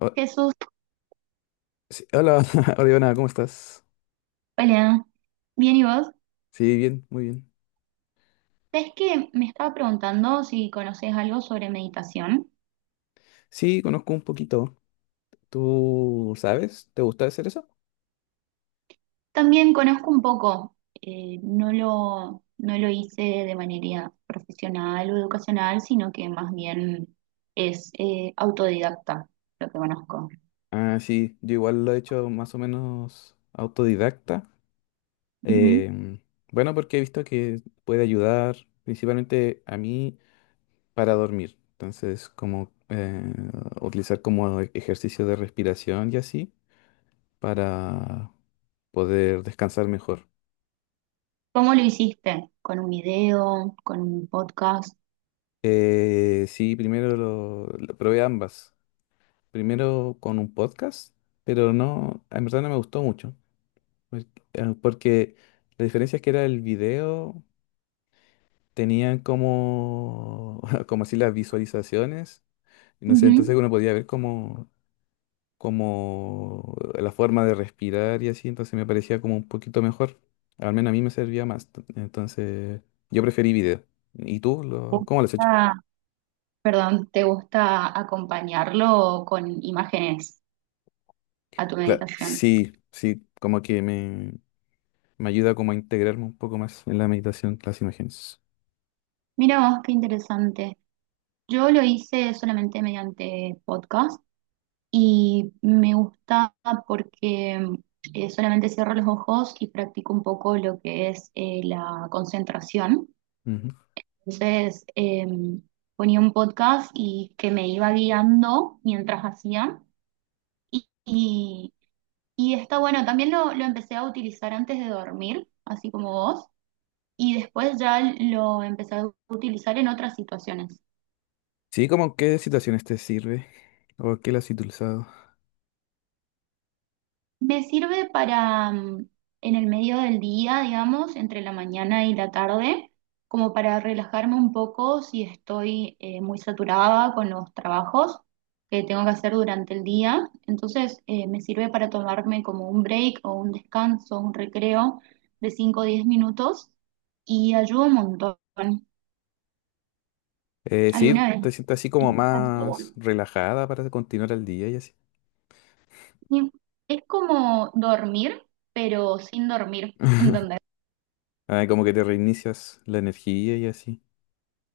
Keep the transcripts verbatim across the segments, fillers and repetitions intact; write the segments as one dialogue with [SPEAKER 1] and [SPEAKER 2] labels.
[SPEAKER 1] O-
[SPEAKER 2] Jesús,
[SPEAKER 1] sí, hola, Oriana, ¿cómo estás?
[SPEAKER 2] hola. Bien, ¿y vos?
[SPEAKER 1] Sí, bien, muy bien.
[SPEAKER 2] ¿Sabés que me estaba preguntando si conocés algo sobre meditación?
[SPEAKER 1] Sí, conozco un poquito. ¿Tú sabes? ¿Te gusta hacer eso?
[SPEAKER 2] También conozco un poco, eh, no lo, no lo hice de manera profesional o educacional, sino que más bien es eh, autodidacta lo que conozco.
[SPEAKER 1] Ah, sí, yo igual lo he hecho más o menos autodidacta.
[SPEAKER 2] Ujú.
[SPEAKER 1] Em, bueno, porque he visto que puede ayudar principalmente a mí para dormir. Entonces, como eh, utilizar como e- ejercicio de respiración y así para poder descansar mejor.
[SPEAKER 2] ¿Cómo lo hiciste? ¿Con un video? ¿Con un podcast?
[SPEAKER 1] Eh, sí, primero lo, lo probé ambas. Primero con un podcast, pero no, en verdad no me gustó mucho, pues, eh, porque la diferencia es que era el video, tenían como, como así las visualizaciones, y no sé,
[SPEAKER 2] Ujú.
[SPEAKER 1] entonces uno podía ver como, como la forma de respirar y así, entonces me parecía como un poquito mejor, al menos a mí me servía más, t- entonces yo preferí video. ¿Y tú
[SPEAKER 2] ¿Te
[SPEAKER 1] lo, cómo lo has hecho?
[SPEAKER 2] gusta- Perdón, ¿te gusta acompañarlo con imágenes a tu
[SPEAKER 1] Claro,
[SPEAKER 2] meditación?
[SPEAKER 1] sí, sí, como que me... Me ayuda como a integrarme un poco más en la meditación, las imágenes.
[SPEAKER 2] Mira vos, qué interesante. Yo lo hice solamente mediante podcast y me gusta porque eh, solamente cierro los ojos y practico un poco lo que es eh, la concentración.
[SPEAKER 1] Ujú.
[SPEAKER 2] Entonces eh, ponía un podcast y que me iba guiando mientras hacía. Y, y, y está bueno, también lo, lo empecé a utilizar antes de dormir, así como vos, y después ya lo empecé a utilizar en otras situaciones.
[SPEAKER 1] Sí, como en qué situaciones te sirve o qué las has utilizado.
[SPEAKER 2] Me sirve para mm, en el medio del día, digamos, entre la mañana y la tarde, como para relajarme un poco si estoy eh, muy saturada con los trabajos que tengo que hacer durante el día. Entonces, eh, me sirve para tomarme como un break o un descanso, un recreo de cinco o diez minutos y ayuda un montón.
[SPEAKER 1] Eh, sí,
[SPEAKER 2] Alguna vez.
[SPEAKER 1] te sientes así como
[SPEAKER 2] Sí.
[SPEAKER 1] más relajada para continuar el día y así.
[SPEAKER 2] Es como dormir, pero sin dormir, ¿entendés?
[SPEAKER 1] Ah, como que te reinicias la energía y así.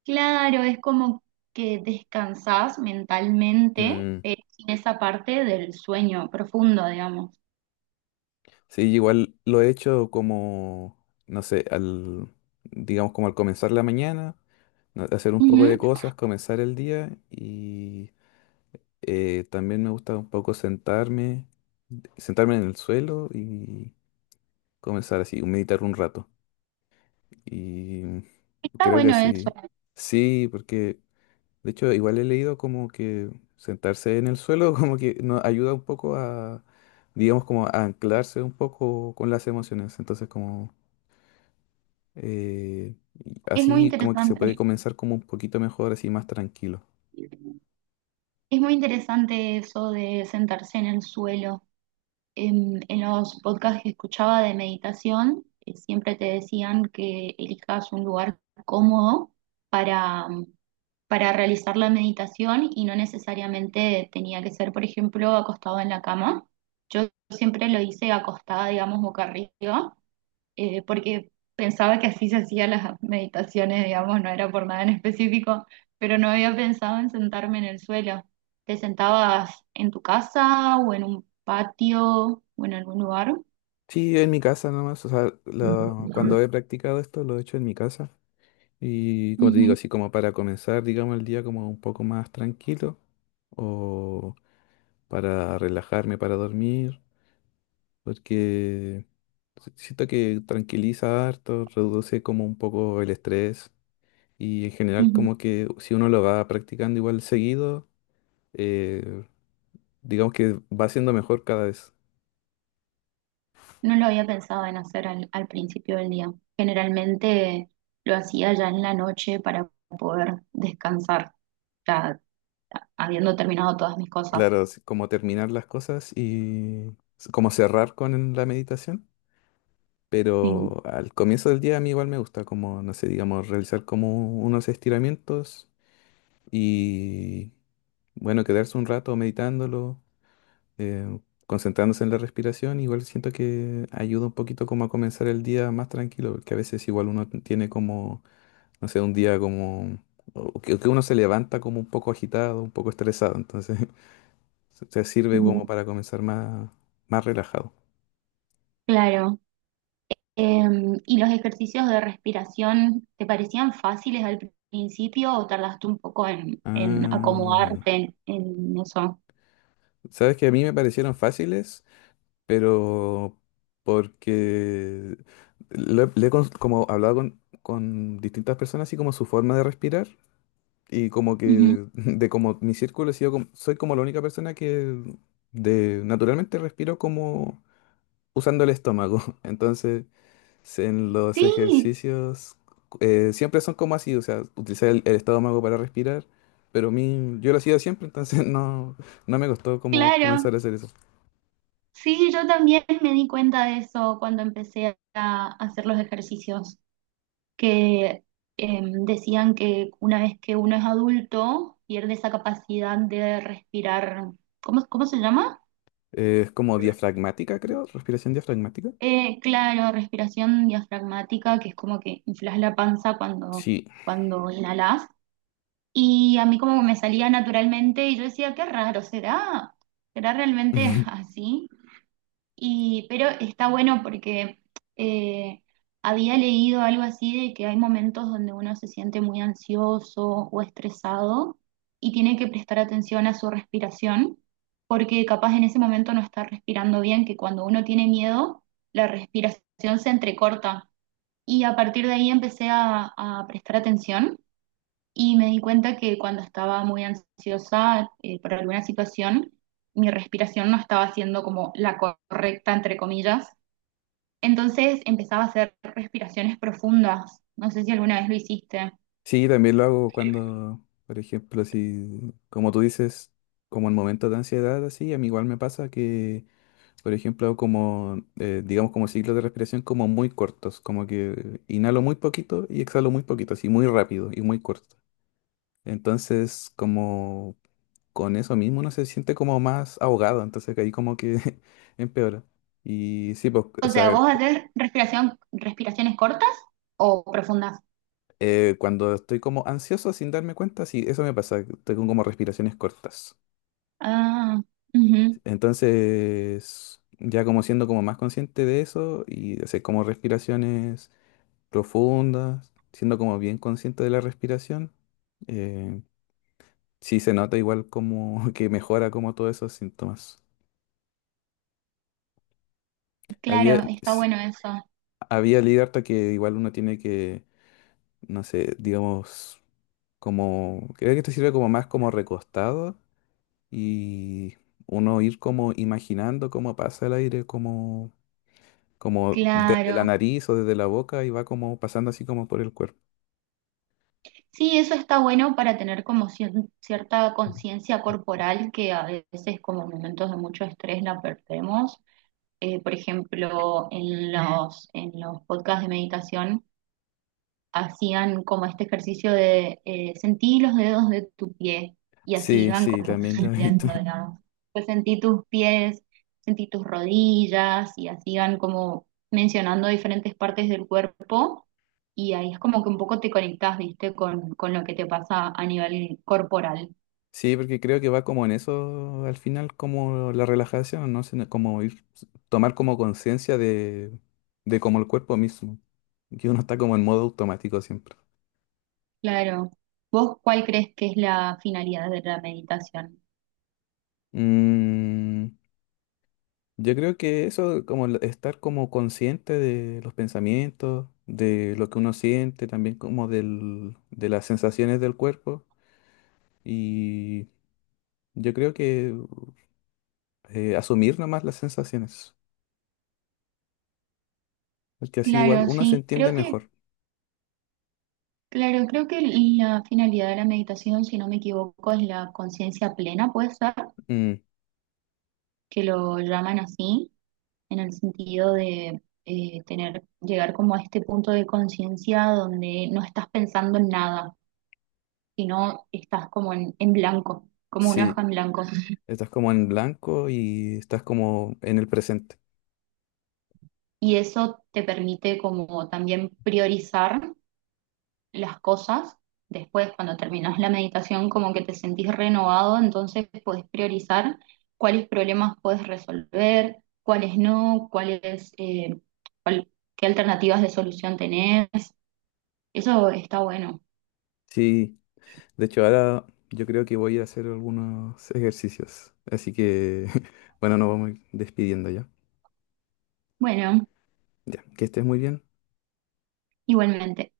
[SPEAKER 2] Claro, es como que descansás mentalmente
[SPEAKER 1] Mm,
[SPEAKER 2] eh, sin esa parte del sueño profundo, digamos.
[SPEAKER 1] Sí, igual lo he hecho como, no sé, al, digamos como al comenzar la mañana, no- hacer un poco
[SPEAKER 2] Ujú.
[SPEAKER 1] de cosas, comenzar el día y Eh, también me gusta un poco sentarme, sentarme en el suelo y comenzar así, meditar un rato. Y
[SPEAKER 2] Está
[SPEAKER 1] creo que
[SPEAKER 2] bueno eso,
[SPEAKER 1] así, sí, porque de hecho igual he leído como que sentarse en el suelo como que nos ayuda un poco a, digamos, como a anclarse un poco con las emociones. Entonces como eh, y
[SPEAKER 2] es muy
[SPEAKER 1] así como que se puede
[SPEAKER 2] interesante.
[SPEAKER 1] comenzar como un poquito mejor, así más tranquilo.
[SPEAKER 2] Es muy interesante eso de sentarse en el suelo. En, en los podcasts que escuchaba de meditación, eh, siempre te decían que elijas un lugar cómodo para, para, realizar la meditación y no necesariamente tenía que ser, por ejemplo, acostado en la cama. Yo siempre lo hice acostada, digamos, boca arriba, eh, porque pensaba que así se hacían las meditaciones, digamos, no era por nada en específico, pero no había pensado en sentarme en el suelo. ¿Te sentabas en tu casa o en un patio o en algún lugar?
[SPEAKER 1] Sí, en mi casa nomás, o sea, lo- cuando he practicado esto lo he hecho en mi casa. Y como te digo,
[SPEAKER 2] Ujú,
[SPEAKER 1] así como para comenzar, digamos, el día como un poco más tranquilo o para relajarme, para dormir, porque si- siento que tranquiliza harto, reduce como un poco el estrés y en general
[SPEAKER 2] ujú.
[SPEAKER 1] como que si uno lo va practicando igual seguido, eh, digamos que va siendo mejor cada vez.
[SPEAKER 2] No lo había pensado en hacer al, al, principio del día. Generalmente lo hacía ya en la noche para poder descansar, ya habiendo terminado todas mis cosas.
[SPEAKER 1] Claro, así como terminar las cosas y s- como cerrar con la meditación.
[SPEAKER 2] Sí.
[SPEAKER 1] Pero al comienzo del día a mí igual me gusta como, no sé, digamos, realizar como unos estiramientos y, bueno, quedarse un rato meditándolo, eh, concentrándose en la respiración, igual siento que ayuda un poquito como a comenzar el día más tranquilo, porque a veces igual uno tiene como, no sé, un día como, o que, que uno se levanta como un poco agitado, un poco estresado, entonces se se sirve
[SPEAKER 2] Ujú.
[SPEAKER 1] como para comenzar más, más relajado.
[SPEAKER 2] Claro. Em, ¿y los ejercicios de respiración te parecían fáciles al principio o tardaste un poco en, en
[SPEAKER 1] Ah,
[SPEAKER 2] acomodarte en, en eso?
[SPEAKER 1] ¿sabes que a mí me parecieron fáciles? Pero porque lo he- le he cons- como hablado con, con distintas personas así como su forma de respirar y como
[SPEAKER 2] Ujú.
[SPEAKER 1] que de como mi círculo he sido como- soy como la única persona que de naturalmente respiro como usando el estómago. Entonces, se- en los
[SPEAKER 2] Sí,
[SPEAKER 1] ejercicios eh, siempre son como así, o sea, utilizar el, el estómago para respirar, pero a mí yo lo hacía siempre, entonces no no me costó como
[SPEAKER 2] claro.
[SPEAKER 1] comenzar a hacer eso.
[SPEAKER 2] Sí, yo también me di cuenta de eso cuando empecé a a hacer los ejercicios. Que em, decían que una vez que uno es adulto pierde esa capacidad de respirar. ¿cómo, cómo, se llama?
[SPEAKER 1] Eh, es como diafragmática, creo, respiración diafragmática.
[SPEAKER 2] Eh, claro, respiración diafragmática, que es como que inflas la panza cuando,
[SPEAKER 1] Sí.
[SPEAKER 2] cuando inhalas. Y a mí como que me salía naturalmente y yo decía, qué raro. ¿Será? ¿Será realmente así? Y, pero está bueno porque eh, había leído algo así de que hay momentos donde uno se siente muy ansioso o estresado y tiene que prestar atención a su respiración, porque capaz en ese momento no está respirando bien, que cuando uno tiene miedo, la respiración se entrecorta. Y a partir de ahí empecé a, a prestar atención y me di cuenta que cuando estaba muy ansiosa eh, por alguna situación, mi respiración no estaba siendo como la correcta, entre comillas. Entonces empezaba a hacer respiraciones profundas. No sé si alguna vez lo hiciste.
[SPEAKER 1] Sí, también lo hago cuando, por ejemplo, si, como tú dices, como en momentos de ansiedad, así, a mí igual me pasa que, por ejemplo, hago como, eh, digamos, como ciclos de respiración como muy cortos, como que inhalo muy poquito y exhalo muy poquito, así, muy rápido y muy corto. Entonces, como con eso mismo uno se siente como más ahogado, entonces que ahí como que empeora. Y sí, pues, o
[SPEAKER 2] O sea,
[SPEAKER 1] sea,
[SPEAKER 2] ¿vos haces respiración, respiraciones cortas o profundas?
[SPEAKER 1] Eh, cuando estoy como ansioso sin darme cuenta, sí, eso me pasa, tengo como respiraciones cortas.
[SPEAKER 2] Ah, ujú.
[SPEAKER 1] Entonces, ya como siendo como más consciente de eso y hacer como respiraciones profundas, siendo como bien consciente de la respiración, eh, sí se nota igual como que mejora como todos esos síntomas. Había,
[SPEAKER 2] Claro, está
[SPEAKER 1] sí,
[SPEAKER 2] bueno eso.
[SPEAKER 1] había leído harto que igual uno tiene que, no sé, digamos, como, creo que esto sirve como más como recostado y uno ir como imaginando cómo pasa el aire, como, como desde la
[SPEAKER 2] Claro.
[SPEAKER 1] nariz o desde la boca y va como pasando así como por el cuerpo.
[SPEAKER 2] Sí, eso está bueno para tener como cien- cierta conciencia corporal que a veces como en momentos de mucho estrés la perdemos. Eh, por ejemplo, en los, en los, podcasts de meditación hacían como este ejercicio de eh, sentí los dedos de tu pie y así
[SPEAKER 1] Sí,
[SPEAKER 2] iban
[SPEAKER 1] sí,
[SPEAKER 2] como
[SPEAKER 1] también lo he visto.
[SPEAKER 2] sintiendo, digamos. Pues sentí tus pies, sentí tus rodillas y así iban como mencionando diferentes partes del cuerpo y ahí es como que un poco te conectás, viste, con, con lo que te pasa a nivel corporal.
[SPEAKER 1] Sí, porque creo que va como en eso al final, como la relajación, ¿no? Sino como ir, tomar como conciencia de, de como el cuerpo mismo, que uno está como en modo automático siempre.
[SPEAKER 2] Claro. ¿Vos cuál crees que es la finalidad de la meditación?
[SPEAKER 1] Mm, Yo creo que eso, como el estar como consciente de los pensamientos, de lo que uno siente, también como del, de las sensaciones del cuerpo. Y yo creo que eh, asumir nomás las sensaciones, porque así igual
[SPEAKER 2] Claro,
[SPEAKER 1] uno se
[SPEAKER 2] sí,
[SPEAKER 1] entiende
[SPEAKER 2] creo que
[SPEAKER 1] mejor.
[SPEAKER 2] Claro, creo que la finalidad de la meditación, si no me equivoco, es la conciencia plena, puede ser
[SPEAKER 1] Mm,
[SPEAKER 2] que lo llaman así, en el sentido de eh, tener, llegar como a este punto de conciencia donde no estás pensando en nada, sino estás como en, en, blanco, como una hoja
[SPEAKER 1] sí,
[SPEAKER 2] en blanco.
[SPEAKER 1] estás como en blanco y estás como en el presente.
[SPEAKER 2] Y eso te permite como también priorizar las cosas. Después, cuando terminas la meditación, como que te sentís renovado, entonces podés priorizar cuáles problemas puedes resolver, cuáles no, cuáles, eh, cuál- qué alternativas de solución tenés. Eso está bueno.
[SPEAKER 1] Sí, de hecho ahora yo creo que voy a hacer algunos ejercicios. Así que, bueno, nos vamos a ir despidiendo ya.
[SPEAKER 2] Bueno,
[SPEAKER 1] Ya, que estés muy bien.
[SPEAKER 2] igualmente.